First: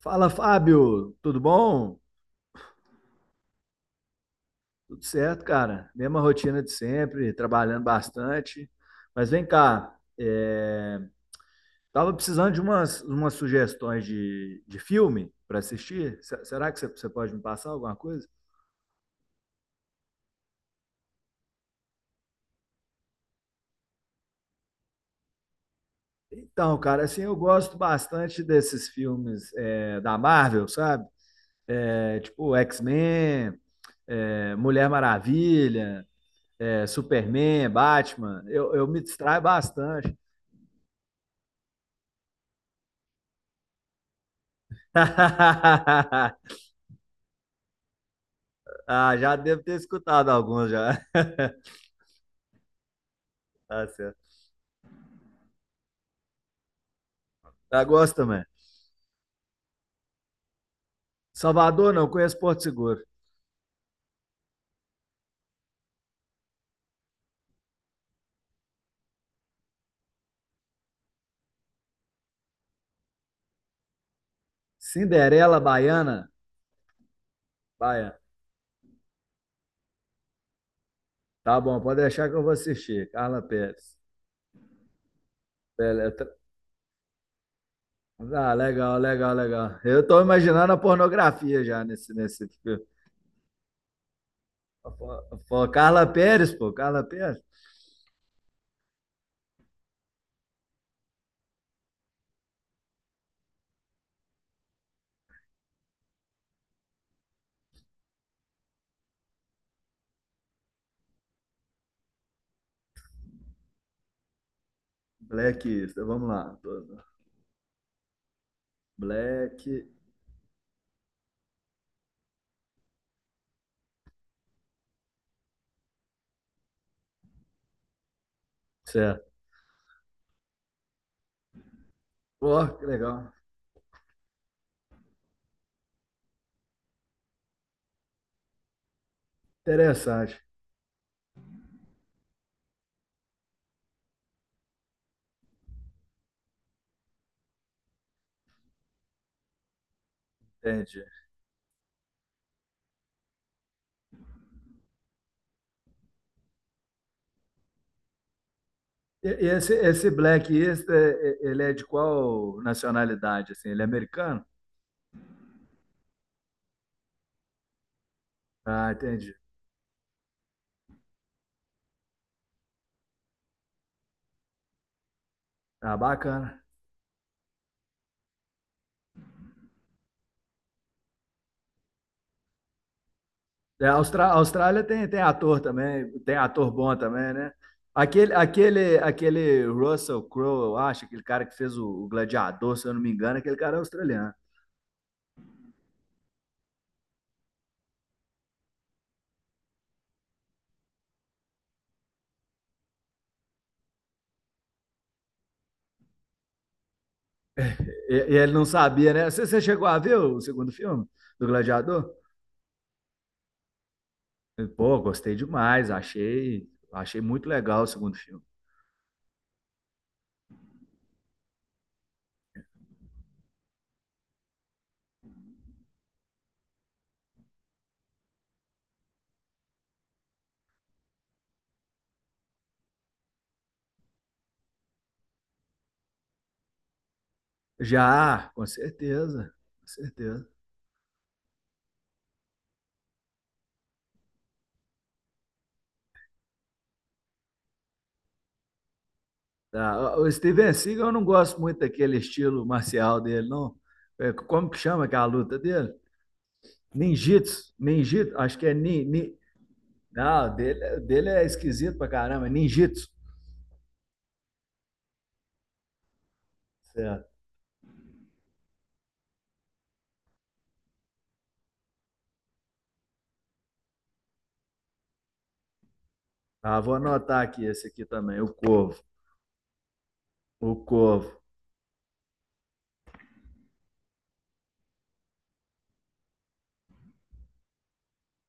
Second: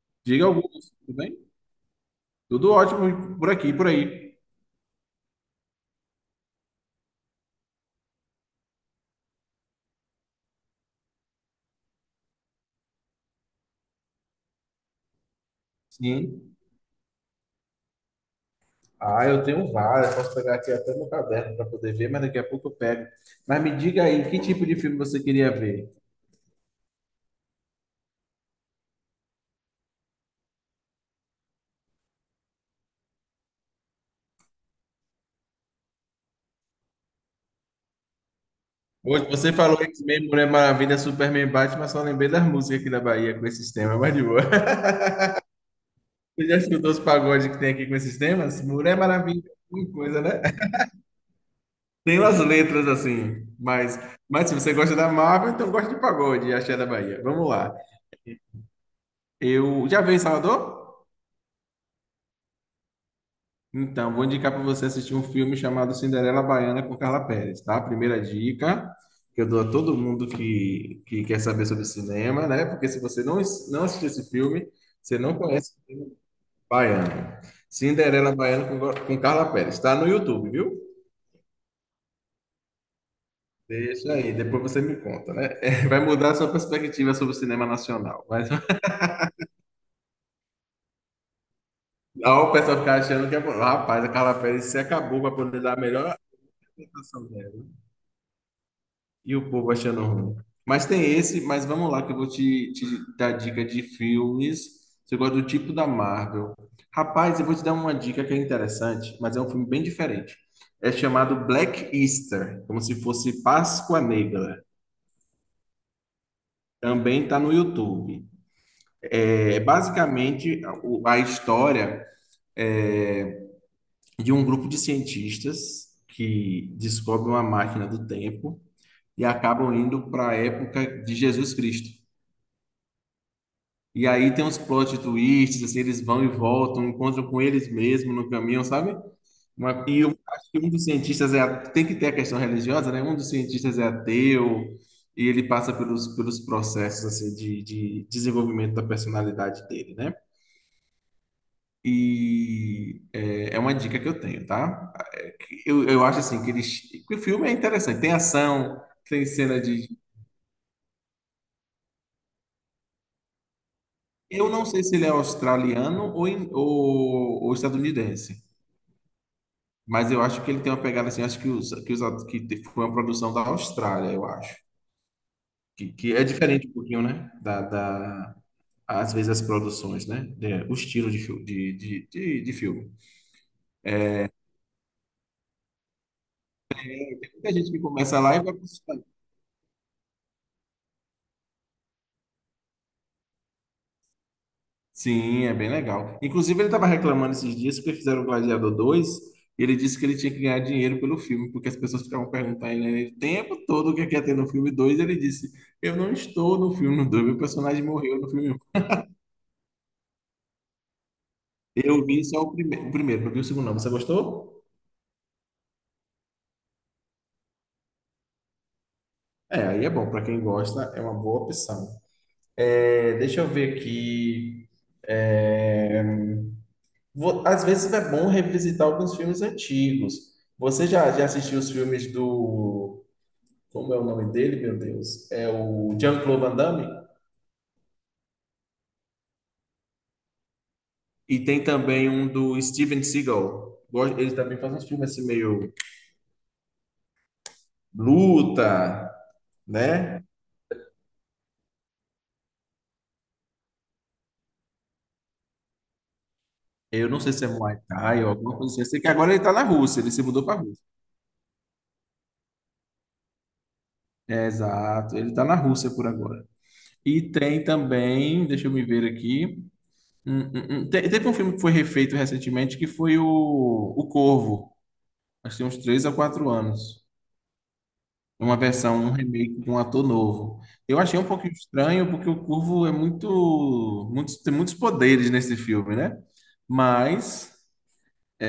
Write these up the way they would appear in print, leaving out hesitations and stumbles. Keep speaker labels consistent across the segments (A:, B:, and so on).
A: Fala,
B: Diga Augusto, tudo
A: Fábio, tudo
B: bem?
A: bom?
B: Tudo ótimo por aqui, por aí.
A: Tudo certo, cara? Mesma rotina de sempre, trabalhando bastante. Mas vem cá, tava precisando de umas sugestões de filme para assistir.
B: Sim.
A: Será que você pode me passar alguma coisa?
B: Ah, eu tenho várias. Posso pegar aqui até meu caderno para poder ver, mas daqui a pouco eu pego. Mas me diga aí, que tipo de filme você queria ver?
A: Então, cara, assim, eu gosto bastante desses filmes da Marvel, sabe? É, tipo X-Men, é, Mulher Maravilha, é, Superman, Batman. Eu me
B: Hoje
A: distraio
B: você falou
A: bastante.
B: X-Men, Mulher Maravilha, Superman, Batman, só lembrei das músicas aqui da Bahia com esses temas, mas de boa. Você já escutou os pagodes que tem aqui com esses temas? Mulher
A: Ah, já
B: Maravilha,
A: devo ter
B: alguma coisa,
A: escutado
B: né?
A: alguns já.
B: Tem umas letras assim,
A: Tá certo.
B: mas se você gosta da Marvel, então gosta de pagode e axé da Bahia. Vamos lá.
A: Já gosto também.
B: Eu já veio em Salvador?
A: Salvador, não, conheço Porto Seguro.
B: Então, vou indicar para você assistir um filme chamado Cinderela Baiana com Carla Perez, tá? Primeira dica que eu dou a todo mundo que quer saber sobre cinema, né? Porque se você não, não assistir esse filme, você não
A: Cinderela
B: conhece o filme
A: Baiana?
B: Baiano.
A: Baiana.
B: Cinderela Baiana com Carla Perez, tá no YouTube, viu?
A: Tá bom, pode deixar que eu vou assistir. Carla Pérez.
B: Deixa aí, depois você me conta, né? Vai
A: Bele-
B: mudar a sua perspectiva sobre o cinema nacional. Mas
A: Ah, legal, legal, legal. Eu tô imaginando a pornografia já nesse
B: ó, o pessoal
A: filme.
B: achando que é. Rapaz, a Carla Perez se acabou para
A: Pô,
B: poder
A: pô,
B: dar a
A: Carla
B: melhor
A: Pérez, pô, Carla
B: apresentação
A: Pérez.
B: dela. E o povo achando ruim. Mas tem esse, mas vamos lá, que eu vou te dar dica de filmes. Você gosta do tipo da Marvel. Rapaz, eu vou te dar uma dica que é interessante, mas é um filme bem diferente. É chamado Black Easter, como se fosse Páscoa Negra.
A: Blacklist, vamos lá.
B: Também está no YouTube. É
A: Black.
B: basicamente a história é, de um grupo de cientistas que descobrem uma máquina do tempo e
A: Certo.
B: acabam indo para a época de Jesus Cristo.
A: Pô, que legal.
B: E aí tem uns plot twists, assim, eles vão e voltam, encontram com eles mesmos no caminho, sabe? E eu
A: Interessante.
B: acho que um dos cientistas tem que ter a questão religiosa, né? Um dos cientistas é ateu e ele passa pelos processos assim, de desenvolvimento da personalidade dele, né?
A: Entendi.
B: E é uma dica que eu tenho, tá? Eu acho assim que o filme é interessante, tem ação, tem cena de.
A: Esse Black East, ele é de qual nacionalidade, assim? Ele é americano?
B: Eu não sei se ele é australiano ou estadunidense.
A: Ah, entendi.
B: Mas eu acho que ele tem uma pegada assim, acho que foi uma produção da Austrália, eu acho. Que,
A: Ah,
B: que é
A: bacana.
B: diferente um pouquinho, né? Às vezes as produções, né? O estilo de, fil- de filme.
A: É, a Austrália tem, tem ator também, tem ator bom também, né?
B: Tem gente que começa lá e vai para os Estados.
A: Aquele Russell Crowe, eu acho, aquele cara que fez o Gladiador, se eu não me engano, aquele cara é australiano.
B: Sim, é bem legal. Inclusive, ele estava reclamando esses dias porque fizeram o Gladiador 2, e ele disse que ele tinha que ganhar dinheiro pelo filme, porque as pessoas ficavam perguntando a ele né, o tempo todo o que é que ia ter no filme 2. Ele disse: eu não estou no filme 2, meu personagem
A: E,
B: morreu no
A: e ele
B: filme.
A: não sabia, né? Você chegou a ver o segundo filme do
B: Eu
A: Gladiador?
B: vi só o, prime o primeiro, não vi o segundo não. Você gostou?
A: Pô, gostei demais, achei muito legal o segundo filme.
B: É, aí é bom. Para quem gosta, é uma boa opção. É, deixa eu ver aqui. É, às vezes é bom revisitar alguns filmes antigos. Você já assistiu os filmes do... Como é o nome dele, meu Deus? É o Jean-Claude Van Damme?
A: Já, com certeza, com certeza.
B: E tem também um do Steven Seagal. Ele também faz uns filmes assim meio luta,
A: Tá.
B: né?
A: O Steven Seagal, eu não gosto muito daquele estilo marcial dele, não. É, como que chama aquela luta dele?
B: Eu não sei se é
A: Ninjitsu.
B: Muay Thai ou
A: Ninjitsu,
B: alguma
A: acho que
B: coisa
A: é
B: assim. Eu sei
A: ni,
B: que agora
A: ni-
B: ele tá na Rússia, ele se mudou
A: Não,
B: para.
A: dele é esquisito pra caramba, é ninjitsu.
B: É, exato, ele está na Rússia por agora. E
A: Certo.
B: tem também, deixa eu me ver aqui. Teve um filme que foi refeito recentemente que foi o Corvo. Acho que tem uns três a quatro
A: Ah, vou
B: anos.
A: anotar aqui esse aqui também, o
B: Uma
A: Corvo.
B: versão, um remake de um ator novo.
A: O
B: Eu achei um
A: Corvo.
B: pouquinho estranho, porque o Corvo é tem muitos poderes nesse filme, né? Mas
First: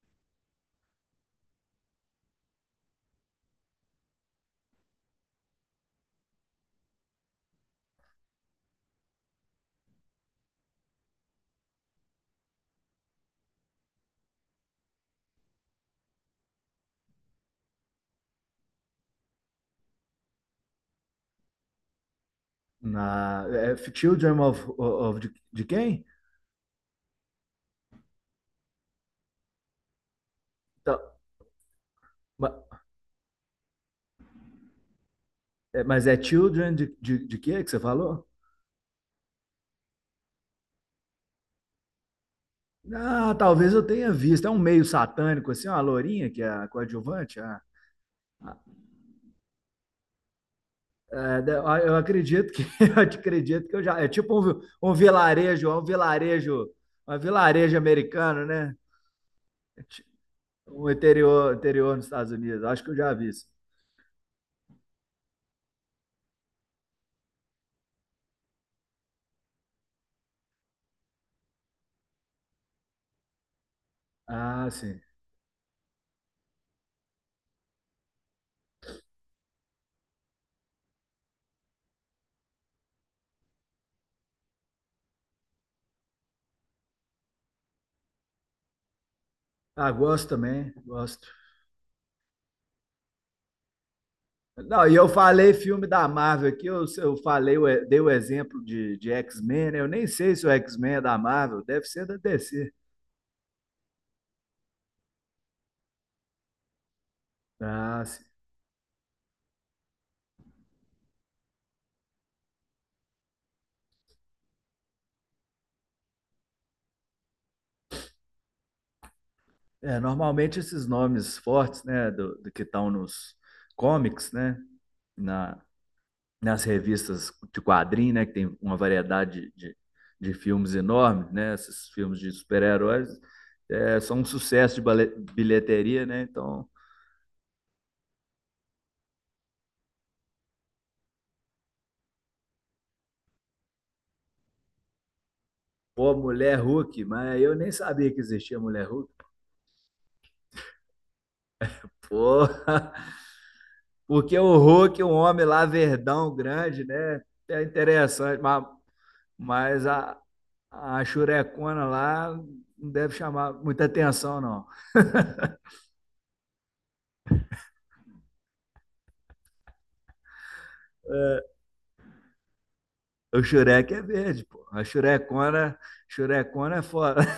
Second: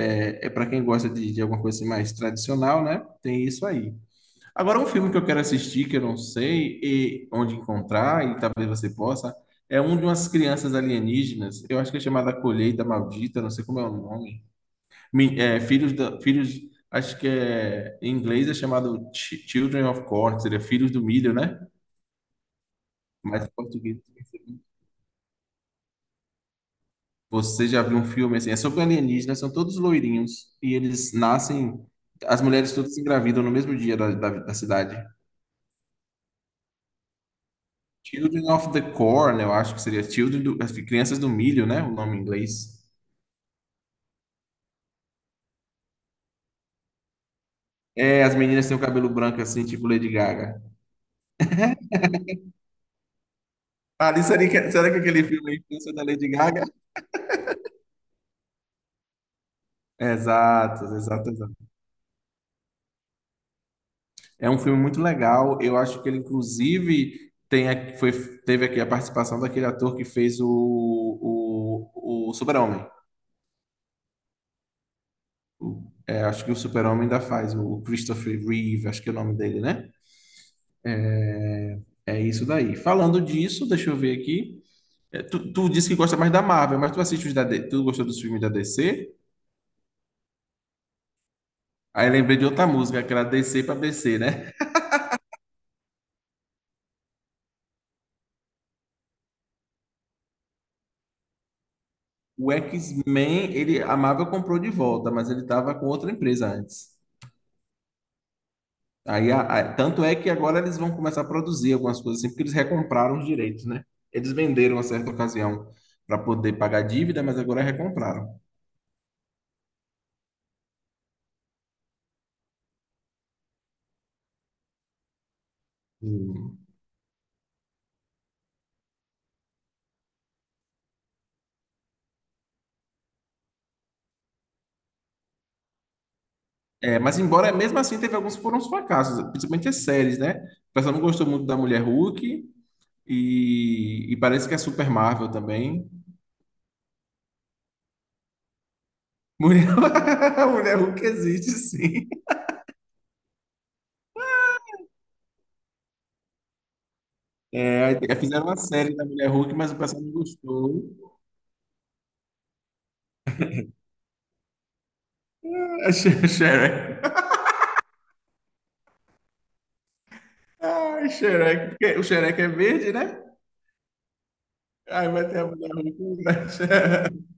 B: é, para quem gosta de alguma coisa assim mais tradicional, né? Tem isso aí. Agora, um filme que eu quero assistir, que eu não sei e onde encontrar, e talvez você possa, é um de umas crianças alienígenas, eu acho que é chamada Colheita Maldita, não sei como é o nome. Filhos, acho que é, em inglês é chamado Children of Corn, seria Filhos do Milho, né? Mas
A: Na,
B: em
A: é
B: português.
A: Children of, de quem?
B: Você já viu um filme assim? É sobre alienígenas, são todos loirinhos, e
A: Então,
B: eles nascem, as mulheres todas se engravidam no mesmo dia da cidade.
A: é, mas é Children de quê que você falou?
B: Children of the Corn, eu acho que seria Children do, acho que Crianças do Milho, né? O nome em inglês.
A: Ah, talvez eu tenha visto. É um meio satânico, assim, uma lourinha que é a coadjuvante,
B: É, as
A: a,
B: meninas têm o cabelo branco assim, tipo Lady Gaga.
A: é, eu acredito que eu acredito que eu já. É
B: Ah, ali
A: tipo um,
B: seria, será
A: um
B: que aquele filme é
A: vilarejo, é
B: influência da Lady Gaga?
A: um vilarejo americano, né?
B: Exato,
A: Um
B: exato,
A: interior,
B: exato.
A: interior nos Estados Unidos. Acho que eu já vi isso.
B: É um filme muito legal. Eu acho que ele, inclusive, tem, foi, teve aqui a participação daquele ator que fez o Super-Homem.
A: Ah, sim.
B: É, acho que o Super-Homem ainda faz, o Christopher Reeve, acho que é o nome dele, né? É isso daí. Falando disso, deixa eu ver aqui. É, tu disse que gosta mais da Marvel, mas tu assiste os da D, C, tu gostou dos filmes da DC?
A: Ah, gosto também, gosto.
B: Aí lembrei de outra música, aquela DC pra BC, né?
A: Não, e eu falei filme da Marvel aqui, eu falei, eu dei o exemplo de X-Men, né? Eu nem sei se o X-Men é da Marvel, deve ser da
B: O
A: DC.
B: X-Men, ele, a Marvel comprou de volta, mas ele tava com outra empresa antes.
A: Ah, sim.
B: Aí, tanto é que agora eles vão começar a produzir algumas coisas assim, porque eles recompraram os direitos, né? Eles venderam a certa ocasião para poder pagar a dívida, mas agora recompraram.
A: É, normalmente esses nomes fortes, né, do que estão nos comics, né, na,
B: Hum.
A: nas revistas de quadrinho, né, que tem uma variedade de filmes enorme, né, esses filmes de super-heróis, é, são um sucesso de bilheteria, né, então,
B: É, mas embora, mesmo assim, teve alguns que foram uns fracassos, principalmente as séries, né? O pessoal não gostou muito da Mulher Hulk, e parece que é Super Marvel também.
A: pô, Mulher Hulk, mas eu nem sabia que existia Mulher Hulk,
B: Mulher, Mulher Hulk existe, sim.
A: pô, porque o Hulk, é um homem lá verdão, grande, né, é
B: É,
A: interessante,
B: fizeram uma série da Mulher Hulk, mas o
A: mas
B: pessoal não
A: a
B: gostou.
A: Xurecona lá não deve chamar muita atenção, não.
B: Ah, Shrek. Ai, Shrek. Porque o Shrek é verde, né?
A: É, o Xurek é verde, pô, a
B: Aí vai ter a Mulher
A: Xurecona,
B: Hulk, né?
A: Xurecona é fora.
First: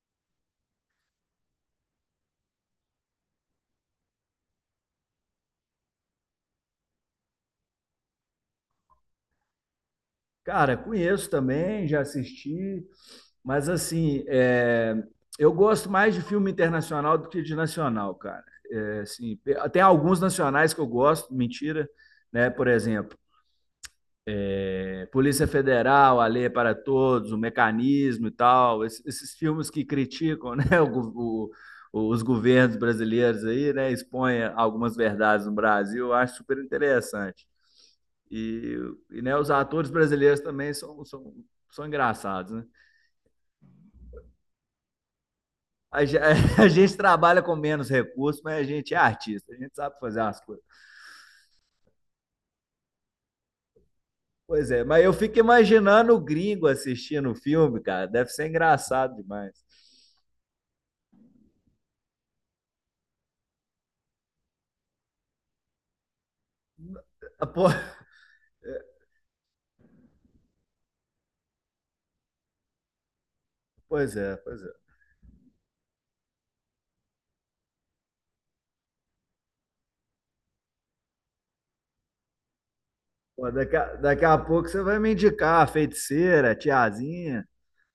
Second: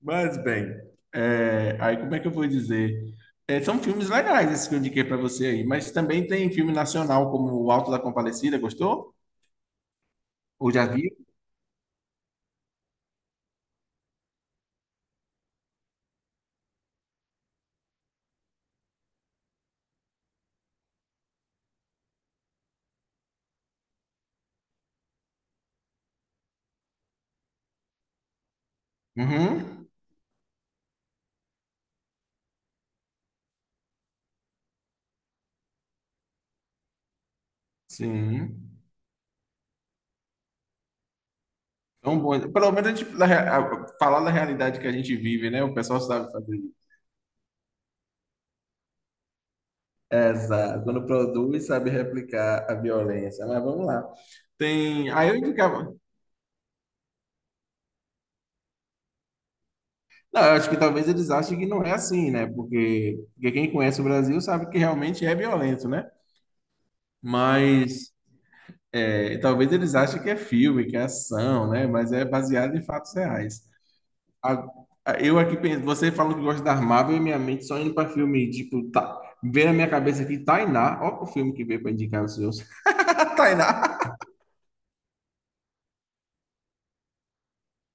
B: Mas, bem, é, aí como é que eu vou dizer? É, são filmes legais esses que eu indiquei para você aí, mas também tem filme nacional como O Alto da Compadecida, gostou? Ou
A: Cara,
B: já viu?
A: conheço também, já assisti, mas assim, é, eu gosto mais de filme internacional do que de nacional, cara. É, assim, tem alguns nacionais que eu gosto, mentira, né? Por exemplo, é, Polícia Federal, A Lei é para Todos, O Mecanismo e tal, esses, esses filmes que
B: Uhum.
A: criticam, né, os governos brasileiros aí, né, expõem algumas verdades no Brasil, eu acho super interessante.
B: Sim.
A: E, e né, os atores brasileiros também são, são, são
B: Tão bom.
A: engraçados, né?
B: Pelo menos a gente falar da realidade que a gente vive, né? O pessoal
A: A,
B: sabe fazer isso.
A: gente trabalha com menos recursos, mas a gente é artista, a gente sabe fazer as coisas.
B: Exato. Quando produz, sabe replicar a violência. Mas vamos lá.
A: Pois é, mas
B: Tem.
A: eu
B: Aí eu
A: fico
B: indicava.
A: imaginando o gringo assistindo o filme, cara. Deve ser engraçado demais.
B: Não, eu acho que talvez eles achem que não é assim, né? Porque, porque quem conhece o Brasil sabe que realmente é violento, né?
A: Ah,
B: Mas é, talvez eles achem que é filme, que é ação, né? Mas é baseado em fatos reais.
A: pois é, pois
B: A-
A: é.
B: Eu aqui, você falou que gosta da Marvel e minha mente só indo para filme, tipo, tá, veio na minha cabeça aqui, Tainá, ó o filme que veio para indicar os seus.
A: Pô,
B: Tainá.
A: daqui a pouco você vai me indicar a feiticeira, a tiazinha.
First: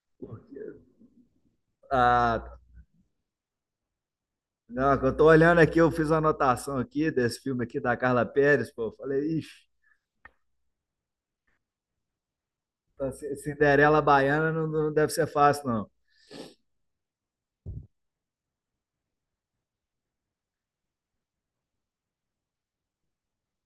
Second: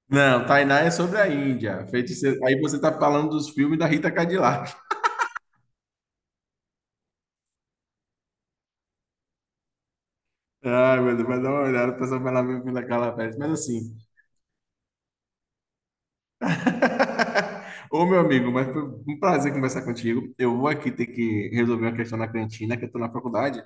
B: Não, Tainá é sobre a Índia. Feiticeiro.
A: Ah,
B: Aí você tá falando dos filmes da Rita Cadillac.
A: não, eu tô olhando aqui, eu fiz uma anotação aqui desse filme aqui da Carla Pérez, pô. Eu falei, ixi,
B: Ai, meu Deus, vai dar uma olhada, o pessoal vai lá ver o filme da
A: tá,
B: Carla Pérez. Mas assim.
A: Cinderela Baiana não, não deve ser fácil, não.
B: Ô, meu amigo, mas foi um prazer conversar contigo. Eu vou aqui ter que resolver uma questão na cantina, que eu tô na faculdade.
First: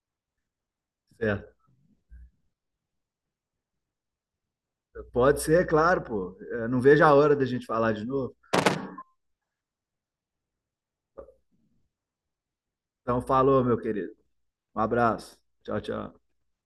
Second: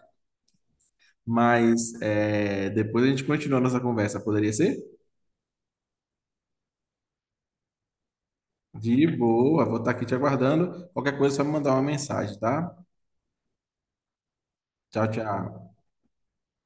A: Certo.
B: Mas é, depois a gente continua a nossa conversa, poderia ser?
A: Pode ser, claro, pô. Eu não vejo a hora da gente falar de novo.
B: De boa, vou estar aqui te aguardando. Qualquer coisa, é só me mandar uma mensagem, tá?
A: Então, falou, meu querido. Um
B: Tchau,
A: abraço.
B: tchau.
A: Tchau, tchau.